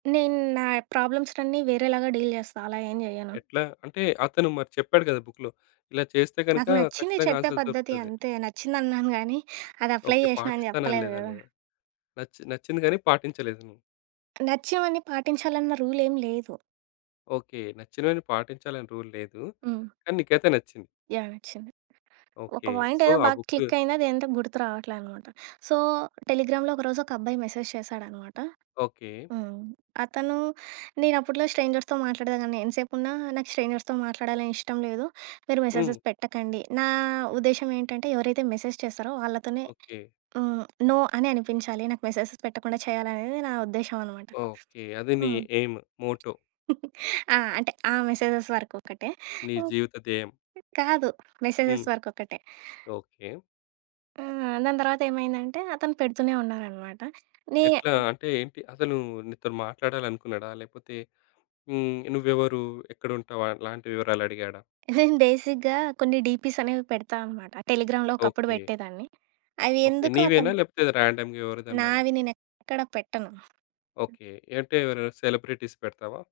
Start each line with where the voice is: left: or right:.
right: నేను నా ప్రాబ్లమ్స్‌నన్నీ వేరేలాగా డీల్ జెస్తా. అలా ఏం జెయ్యను.
left: ఎట్లా? అంటే అతను మరి చెప్పాడు గదా! బుక్‌లో. ఇలా చేస్తే గనక
right: నాకు నచ్చింది
left: ఖచ్చితంగా
right: చెప్పే
left: ఆన్సర్స్
right: పద్ధతి
left: దొరుకుతది.
right: అంతే. నచ్చిందన్నాను గానీ అది అప్లై
left: ఓకె.
right: జెశినా అని చెప్పలేదు
left: పాటిస్తాననలేదా?
right: గదా!
left: లేదా నచ్చి నచ్చింది కాని పాటించలేదు నువ్వు.
right: నచ్చినవన్ని పాటించాలన్న రూల్ ఏం లేదు.
left: ఓకె. నచ్చినవన్ని పాటించాలని రూల్‌ లేదు.
right: హ్మ్.
left: కానీ నీకైతే నచ్చింది.
right: యాహ్! నచ్చింది. ఒక
left: ఓకె.
right: పాయింట్
left: సో
right: ఏదో
left: ఆ
right: బాగా
left: బుక్
right: క్లిక్ అయింది అది ఎంతో గుర్తురావట్లే అన్నమాట. సో టెలిగ్రామ్‌లో ఒకరోజు ఒకబ్బాయి మెసేజ్ చేశాడన్నమాట.
left: ఓకె.
right: హ్మ్. అతను నేనప్పట్లో స్ట్రేంజర్స్‌తో మాట్లాడేదాన్ని. "ఎంతసేపున్నా నాకు స్ట్రేంజర్స్‌తో మాట్లాడాలని ఇష్టంలేదు. మీరు
left: హ్మ్.
right: మెసేజెస్ పెట్టకండి." నా ఉద్దేశం ఏంటంటే ఎవరైతే మెసేజ్ చేస్తారో వాళ్ళతోనే
left: ఓకె.
right: హ్మ్. నో అని అనిపించాలి. నాకు మెసేజెస్ పెట్టకుండా చేయాలనేది నా ఉద్దేశ్యం అన్నమాట.
left: ఓకె. అది నీ
right: హ్మ్.
left: Aim, motto.
right: ఆ! అంటే ఆ మెసేజెస్ వరకొక్కటే.
left: నీ
right: హ్మ్.
left: జీవితధ్యేయం.
right: కాదు మెసేజెస్
left: హ్మ్.
right: వరకొక్కటే.
left: ఓకె.
right: హ్మ్. దాని తర్వాత ఏమైందంటే అతను పెడుతూనే ఉన్నారన్నమాట. నే
left: ఎట్లా అంటే ఏంటి? అసలు నీతో మాట్లాడాలనుకున్నాడా? లేకపోతే హ్మ్, నువ్వెవరు? ఎక్కడుంటావు? అలాంటి వివరాలు అడిగాడా?
right: నేను బేసిక్‌గా కొన్ని డీపీస్ అనేవి పెడతా అన్నమాట. టెలిగ్రామ్‌లో ఒకప్పుడు
left: ఓకె.
right: పెట్టేదాన్ని. అవి
left: ఓకె.
right: ఎందుకో
left: నీవేనా
right: అతను
left: లేకపోతే రాన్‌డమ్‌గా ఎవరిదన్నానా?
right: నావి నేనేక్కడ పెట్టను.
left: ఓకె. అంటే ఎవరెవరు? సెలబ్రిటీస్ పెడతావా?